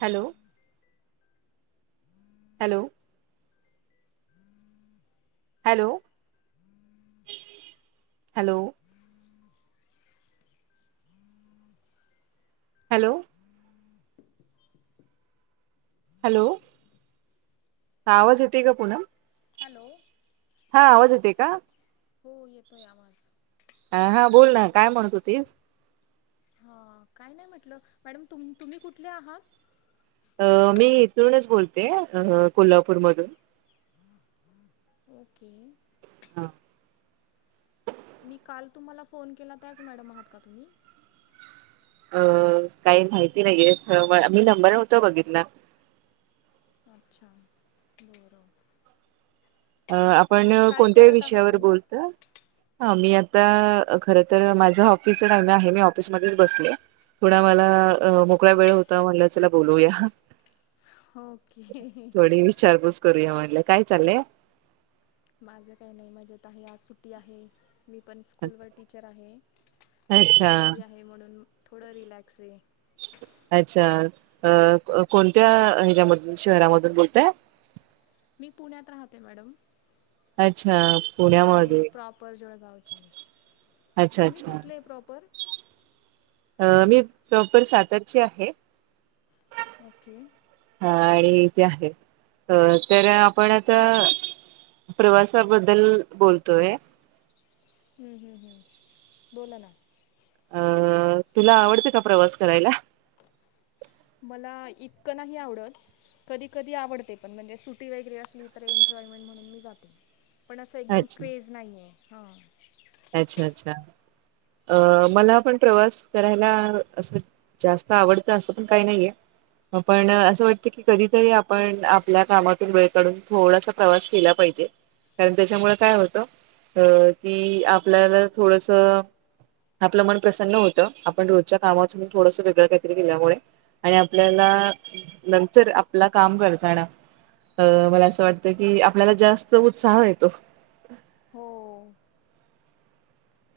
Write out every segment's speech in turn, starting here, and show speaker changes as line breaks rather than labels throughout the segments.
Hello! Hello! Hello! Hello! Hello! Hello! हा आवाज येतेय का पुनम?
हॅलो!
हा आवाज येतोय का?
हो येतोय आवाज.
ह हा बोल ना, काय म्हणत होतीस?
हा, काही नाही म्हटलं, मॅडम तुम् तुम्ही कुठले आहात?
अ मी इथुनच बोलते कोल्हापूरमधून.
ओके.
हा.
मी काल तुम्हाला फोन केला त्याचं मॅडम आहात का तुम्ही?
अं काही माहिती नाहीय, म मी नंबर नव्हता बघितला.
अच्छा बरं.
अ आपण
अं, काय
कोणत्याही
करत आहात
विषयावर
तुम्ही
बोलतोय? ह मी आ ता खरं तर माझा ऑफिसचा टाइम आहे मी ऑफिसमध्येच बसले. थोडा मला अ मोकळा वेळ होता म्हणलं चला बोलूया.
ओके
थोडी विचारपूस करूया म्हटलें, काय चाललंय?
माझं काही नाही मजेत आहे आज सुट्टी आहे. मी पण स्कूलवर टीचर आहे, आज
अच्छा
सुट्टी आहे म्हणून थोडा रिलॅक्स आहे.
अच्छा! अ कोणत्या हेच्यामधून शहरामधून बोलताय?
मी पुण्यात राहते मॅडम.
अच्छा!
आणि
पुण्यामध्ये
प्रॉपर जळगावचे.
अच्छा
तुम्ही
अच्छा
कुठले आहे प्रॉपर?
अ मी प्रॉपर सातरची आहे.
ओके.
अ आणि इथे आहे. तर आपण आता प्रवासाबद्दल बोलतोय.
हम्म, हम्म, हम्म. बोला ना
अं तुला आवडतं का प्रवास करायला?
मला इतकं नाही आवडत. कधी कधी आवडतय पण म्हणजे सुट्टी वगैरे असली तर एन्जॉयमेंट म्हणून मी जाते. पण असं एकदम
अच्छा
क्रेज नाही आहे हां.
अच्छा! अच्छा! अ मला पण प्रवास करायला असं जास्त आवडतं असं पण काही नाहीये. पण असं वाटत की कधीतरी आपण आपल्या कामातून वेळ काढून थोडासा प्रवास केला पाहिजे. कारण त्याच्यामुळे काय होतं अ की आपल्याला थोडस आपलं मन प्रसन्न होत, आपण रोजच्या कामात थोडस वेगळं काहीतरी केल्यामुळे आणि आपल्याला नंतर आपला काम करताना अं मला असं वाटतं की आपल्याला जास्त उत्साह येतो.
हो.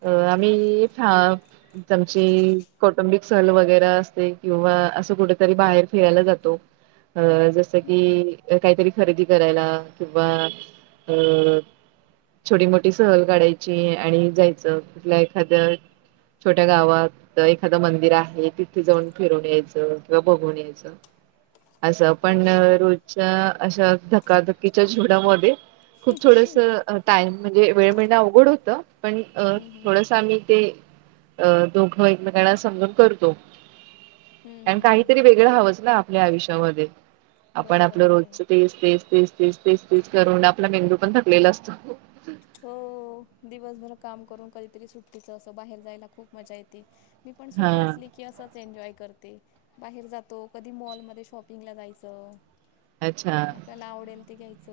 अ आम्ही फॅ तमची कौटुंबिक सहल वगैरां असते किंवा अ कुठं तरी बाहेर फिरायला जातो अ जस की,
हम्म.
एक कायतरी खरेदी करायला किंवा अ छोटी मोठी सहल काढायची आणि जायचं कुठल्या एखाद्या छोट्या गावात एखादं मंदिर आहे तिथे जाऊन फिरून यायचं. किंवा बघून यायचं. असं
हो
पण रोजच्या अशा धकाधकीच्या जीवनामध्ये खूप थोडस टाईम म्हणजे वेळ मिळणं अवघड होतं पण अ
हम्म हम्म.
थोडस आम्ही ते ते अ दोघं एकमेकांना समजून करतो.
हम्म
आणि
हम्म हम्म
काहीतरी वेगळं हवंच ना आपल्या आयुष्यामध्ये आपण
बरोबर
आपलं
आहे.
रोजच तेस तेस तेस तेस तेस तेस करून आपला मेंदू पण थकलेला असतो.
हो दिवसभर काम करून कधीतरी सुट्टीच असं बाहेर जायला खूप मजा येते. मी पण सुटी
हां.
असली की असंच एन्जॉय रते बाहेर जातो. कधी मॉल मध्ये शॉपिंगला जायचं.
अच्छा
घ्यायच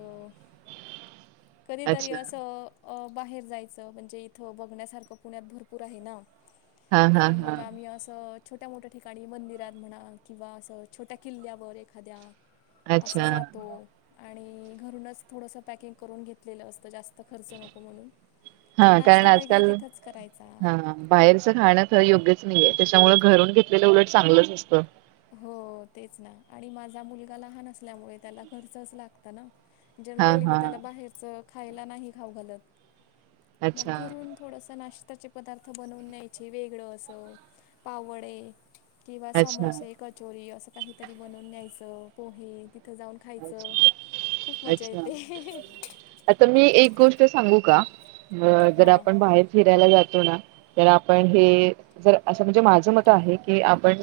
कधीतरी
अच्छा.
अस अ अ बाहेर जायचं म्हणजे इथं बघण्यासारखं पुण्यात भरपूर आहे ना.
हां, हां,
तर मग
हां.
आम्ही असं छोट्या मोठ्या ठिकाणी मंदिरात म्हणा किंवा असं छोट्या किल्ल्यावर एखाद्या अस
अच्छा.
जातो आणि घरूनच थोडस पॅकिंग करून घेतलेलं असतं जास् खर्च नको म्हणून
हा कारण
वगैरे
आजकाल
तिथंच करायचा
हा बाहेरच खाणं त योग्यचं नाहीये त्याच्यामुळ घरून घेतलेलं उलट चांगलंच असतं.
हो तेच ना आणि माझा मुलगा लहान असल्यामुळे त्याला घरचच लागतं ना.
हां,
जनरली मी
हां.
त्याला बाहेरचं खायला नाही खाऊ घालत. मग
अच्छा,
घरून थोडस नाश्त त्याचे पदार्थ बनवून न्यायचे वेगळ अस पाव वडे किंवा
अच्छा,
समोसे कचोरी असं काहीतरी बनवून न्यायचं पोहे, तीत तिथं जाऊन खायचं
अच्छा,
खूप मजा
अच्छा.
येते.
आता मी एक गोष्ट सांगू का जर
हां
आपण बाहेर फिरायला जात तो ना तर आपण हे जर असं म्हणजे माझं मत आहे की आपण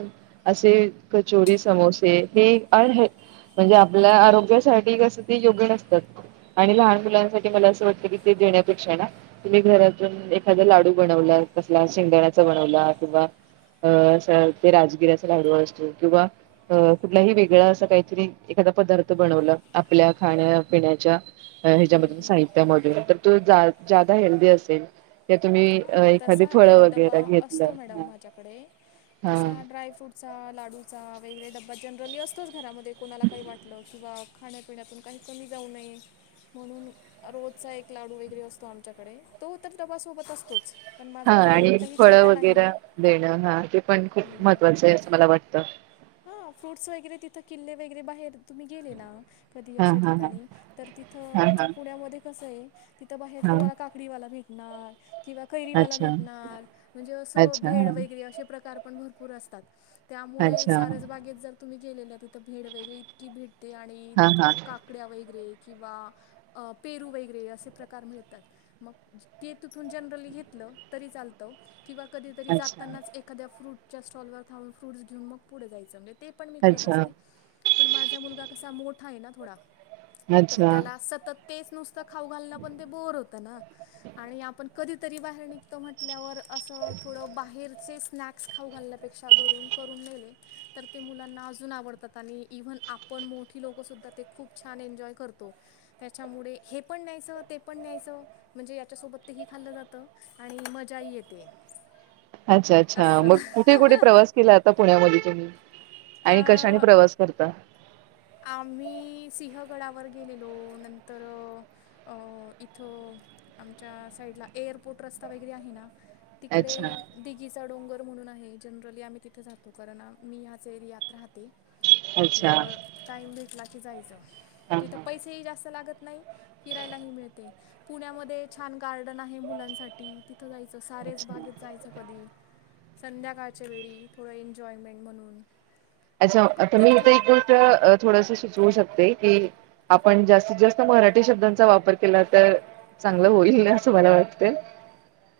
असे कचोरी समोसे हे अनं हे म्हणजे आप पल्या आरोग्यासाठी कस ते योग्य नसतात. आणि लहान मुलांसाठी मला असं वाटतं की ते देण्यापेक्षा ना तुम्ही घरातून एखादा लाडू बनवला. कसला शेंगदाण्याचा बनवला किंवा अ असं ते राजगिऱ्याचा लाडू असतो किंवा अ कुठलाही वेगळां असं काहीतरी एखादा पदार्थ बनवलं आपल्या खाण्यापिण्याच्या ह्याच्यामधून साहित्यामधून तर तो जा ज्यादा हेल्दी असेल त तुम्ही अ
हां
एखादी
तसा
फळं
एक डबा
वगैरे घेतलं
असतो मॅडम माझ्याकडे
ह
तसा ड्रायफ्रूटचा लाडूचा वैगरे डब्बा जनरली असतोच घरामध्ये कोणाला काही वाटलं किंवा खाण्यापिण्यातून काही कमी जाऊ नये म्हणून रोजचा एक लाडू वगैरे असतो आमच्याकडे तो तर डबा सोबत असतो.
हा आणि फळं वगैरां देणं हा ते पण खूप महत्वाचं आहे असं मला वाटत
हा फ्रुट्स वगैरे तिथं किल्ले वगैरे बाहेर तुम्ही गेले ना कधी
हा
अशा
हा हा
ठिकाणी तर तिथं
हा हा
आमच्या पुण्यामध्ये कसंय तिथं बाहेर
हा
तुम्हाला काकडीवाला भेटणार किंवा कैरीवाला
अच्छा
भेटणार म्हणजे असं
अच्छा
भेड
हा
वगैरे अशे प्रकार पण भरपूर असतात. त्यामुळे
अच्छा
सारस बागेत जर तुम्ही गेलेल्या भेड वगैरे इतकी भेटते आणि
हा हा
तिथं काकड्या वगैरे किंवा अ पेरू वगैरे असे प्रकार मिळतात मग ते तिथून जनरली घेत ल तरी चालत. किंवा कधीतरी
अच्छा
जातानाच एखा्या फ्रूटच्या स्टॉलवर खाऊन फ्रुट्स घेऊन मग पुढे जायचं ते पण मी करत
अच्छा
असते. पण माझा मुलगा कसा मोठा आहे ना थोडा तर
अच्छा
त्याला सतत तेच नुसत खाऊ घालण पण ते बोर होत तो ना आणि आपण कधी तरी बाहेर निघतो म्हटल्यावर, असं थोड बाहेरचे स्नॅक्स स्नॅक्स खाऊ घालण्यापेक्षा घरून करून नेली तर ते मुलांना अजून आवडतात आणि इव्हन आपण मोठी लोक सुद्धा ते खूप छान एन्जॉय कर करतो त्याच्यामुळे हे पण न्यायचं ते पण न्यायचं म्हणजे याच्या सोबत ही खाल्लं जात. आणि मजाही येते.
अच्छा अच्छा,
असं.
मग कुठे कुठे प्रवास केला आता पुण्यामध्ये? आणि कशाने
अ
प्रवास करता
आम्ही सिंहगडावर गेलेलो, नंतर अ इथं आमच्या साईडला एअरपोर्ट रस्ता वगैरे आहे ना तिकडे
अच्छा
दिगीचा डोंगर म्हणून आहे. जनरली आम्ही तिथे जातो, कारण मी ह्याच एरियात राहते.
अच्छा
म्हटल्यावर टाईम भेटला की जायचं.
हा
तिथं
हा
पैसेही जास्त लागत नाही फिरायला ही मिळते. पुण्यामध्ये छान गार्डन आहे मुलांसाठी, तिथं जायचं सारस
अच्छा
बागेत जायचं कधी. संध्याकाळच्या वेळी थोडं एन्जॉयमेंट म्हणून
अच्छा आता मी इथे
तिथं
एक गोष्ट थोडस सुचवू शकते की आपण जास्तीत जास्त मराठी शब्दांचा वापर केला तर, चांगलं होईलन असं मला वाटते.
[inaudible]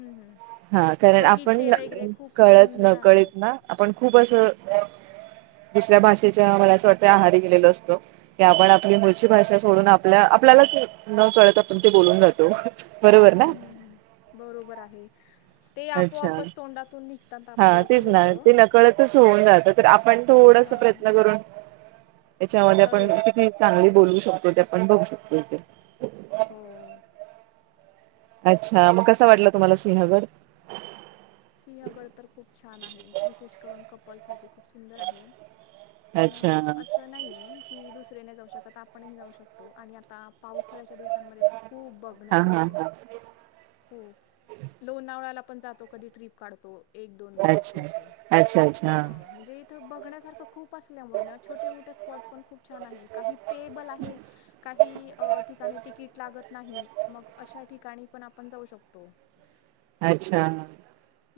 हम्म हम्म
हा कारण
बगीचे
आपण
वगैरे खूप
कळत
सुंदर
नकळत
आहेत.
ना आपण खूप असं
[inaudible]
दुसऱ्या भाषेच्या मला असं वाटतं आहारी गेलेलो असतो, की आपण आपली मुळची भाषा सोडून आपल्या आपल्याला न कळत आपण ते बोलून जातो, बरोबर ना.
बरोबर आहे. ते
अच्छा
आपोआपच तोंडातून निघतात
हा
आपली असं
तेच ना
होतं.
ते नकळतच होऊन जात तर आपण थोडस
अं
प्रयत्न करून त्याच्यामध्ये आपण
करूया.
किती चांगली बोलवू शकतो ते आपण बघू शकतो इथ.
हो
अच्छा मग कसं वाटलं तुम्हाला सिंहगड?
सिंहगड तर खूप छान आहे. विशेष करून कपलसाठी खूप सुंदर आहे पण
अच्छा
असं नाही आहे की दुस जाऊ शकत आपण ही जाऊ शकतो आणि आता पावसाळ्याच्या दिवस दिवसांमध्ये खूप
हा हा
बघण्यासारखं आहे.
हा
हो लोणावळ्याला पण जातो, कधी ट्रीप काढतो. एक दोन दिवसाची
अच्छा
अशी
अच्छा
हा
अच्छा
म्हणजे इथ बघण्यासारखं खूप असल्यामुळे छोटे मोठे स्पॉट पण खूप छान आहे काही पेअबल आहे काही अ ठिकाणी तिकीट लागत नाही मग अशा ठिकाणी पण आपण जाऊ शकतो
अच्छा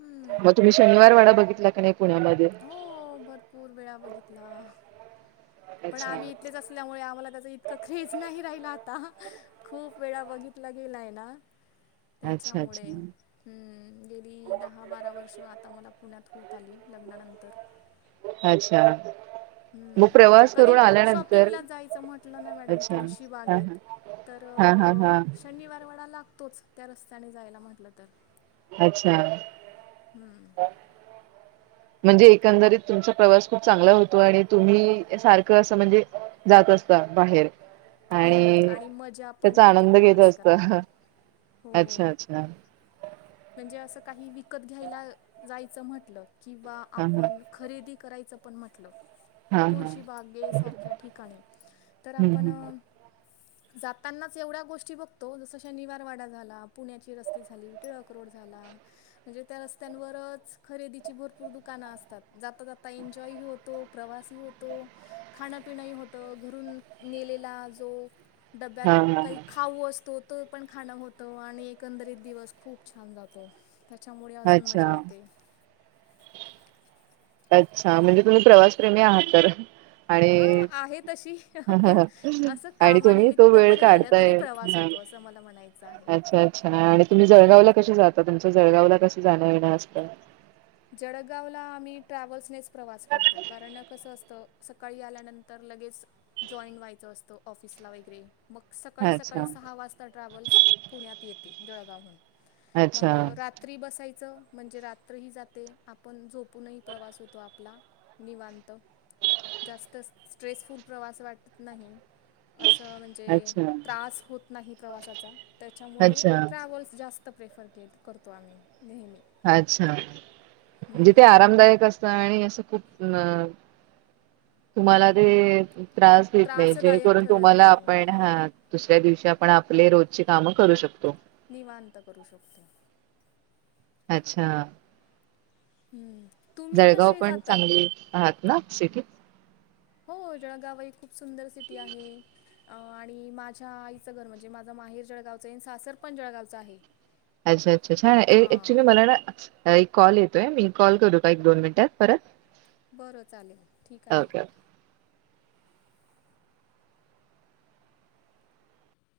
हम्म
मग तुम्ही शनिवारवाडा बघितला का नाही पुण्यामध्ये
हो भरपूर वेळा बघितला पण
अच्छा
आम्ही इथलेच असल्यामुळे आम्हाला त्याच इतकं ख्रेज नाही राहिला आता खूप वेळा बघितला गेलाय ना
अच्छा
त्याच्यामुळे
अच्छा
हम्म गेली दहा बारा वर्ष आता मला पुण्यात होत आली लग्नानंतर
अच्छा मग
हम्म
प्रवास
कधी
करून आल्यानंतर
शॉपिंगला जायचं म्हटलं ना मॅडम
अच्छा
तुळशी
हा
बागेत
हा
तर
हा हा हा
शनिवार वडा लागतोच त्या रस्त्याने जायला म्हटलं तर
अच्छा
हम्म
म्हणजे एकंदरीत तुमचा प्रवास खूप चांगला होतो आणि तुम्ही सारखं अस म्हणजे बाहेर
हम्म आणि मजा पण
त्याचा
येते
आनंद घेत
प्रवास
असता
करायला
अच्छा
हो
अच्छा
म्हणजे अस काही विकत घ्यायला जायचं म्हटलं किं
हा हा
आपण खरेदी करायचं पण म्हटलं
हा हा
तुळशी बागे सारख्या ठिकाणी तर
हम्म
आपण
हम्म.
जातानाच एवढ्या गोष्टी बघतो जस निवारवाडा झाला पुण्याची रस्ते झाली टिळक तवर खरे भप दुकातात ज एन्जॉय होतो प्रवास होतो खाण्यापिणही होत घरून नेलेला जो
हा
डब्यात
हा
काही
हा.
खाऊ असतो तो पण खाणं होतं आणि एकंदरीत दिवस खूप खूप छान जातो त्याच्यामुळे अजून
अच्छा.
मजा येते
अच्छा म्हणजे तुम्ही प्रवासप्रेमी आहात तर
ह
आणि
आहे तशी पण असं
आणि तुम्ही तो
कामानिमितत
वेळ
पण गेलं तरी
काढताय.
प्रवास
हा.
होतो असं मला म्हणायचं आहे
अच्छा अच्छा आणि तुम्ही जळगाव ला कसे जात आता तुमच्या जळगावला कस जाणं येणं असतं
जळगावला आम्ही ट्रॅव्हल्सेच प्रवास करतो कारण कसं असतं सकाळी आल्यानंतर लगेच जॉईन व्हायचं असतं ऑफिसला वगैरे मग सकाळी
अच्छा.
सकाळी सहा वाजता ट्रॅव्हल्स पुण्यात येते जळगावहून मग
अच्छा.
रात्री बसायचं म्हणजे रात्र ह जात ते आपण झोपूनही प्रवास होतो आपला निवांत जास्त स्ट्रेसफुल प्रवास वाटत नाही अस म्हणजे
अच्छा.
त्रास होत नाही प्रवासाचा त्याच्यामुळे
अच्छा.
ट्रॅव्हल् जास्त प्रेफर के करतो आम्ही नेहमी
अच्छा म्हणजे ते
हम्म.
आरामदायक असत आणि असं खूप अ तुम्हाला ते त्रास देत नाही
त्रासदायक
जेणेकरून
ठरत
तुम्हाला
नाही
आपण
हां
हा दुसऱ्या दिवशी आपण आपले रोजची कामं करू शकतो
निवांत करू शकतो
अच्छा
हम्म
जळगाव पण चांगली आहात ना सिटी
हो जळगाव खूप सुंदर सिटी आहे आणि माझ्या आईचं घर म्हणजे माझं माहिर जळगावच आणि सासर पण जळगावच आहे
अच्छा अच्छाछा ऍक्च्युली
हां
मला ना कॉल येतोय मी कॉल करू का एक दोन मिनिटात परत
बरं चालेल ठीक आहे
ओके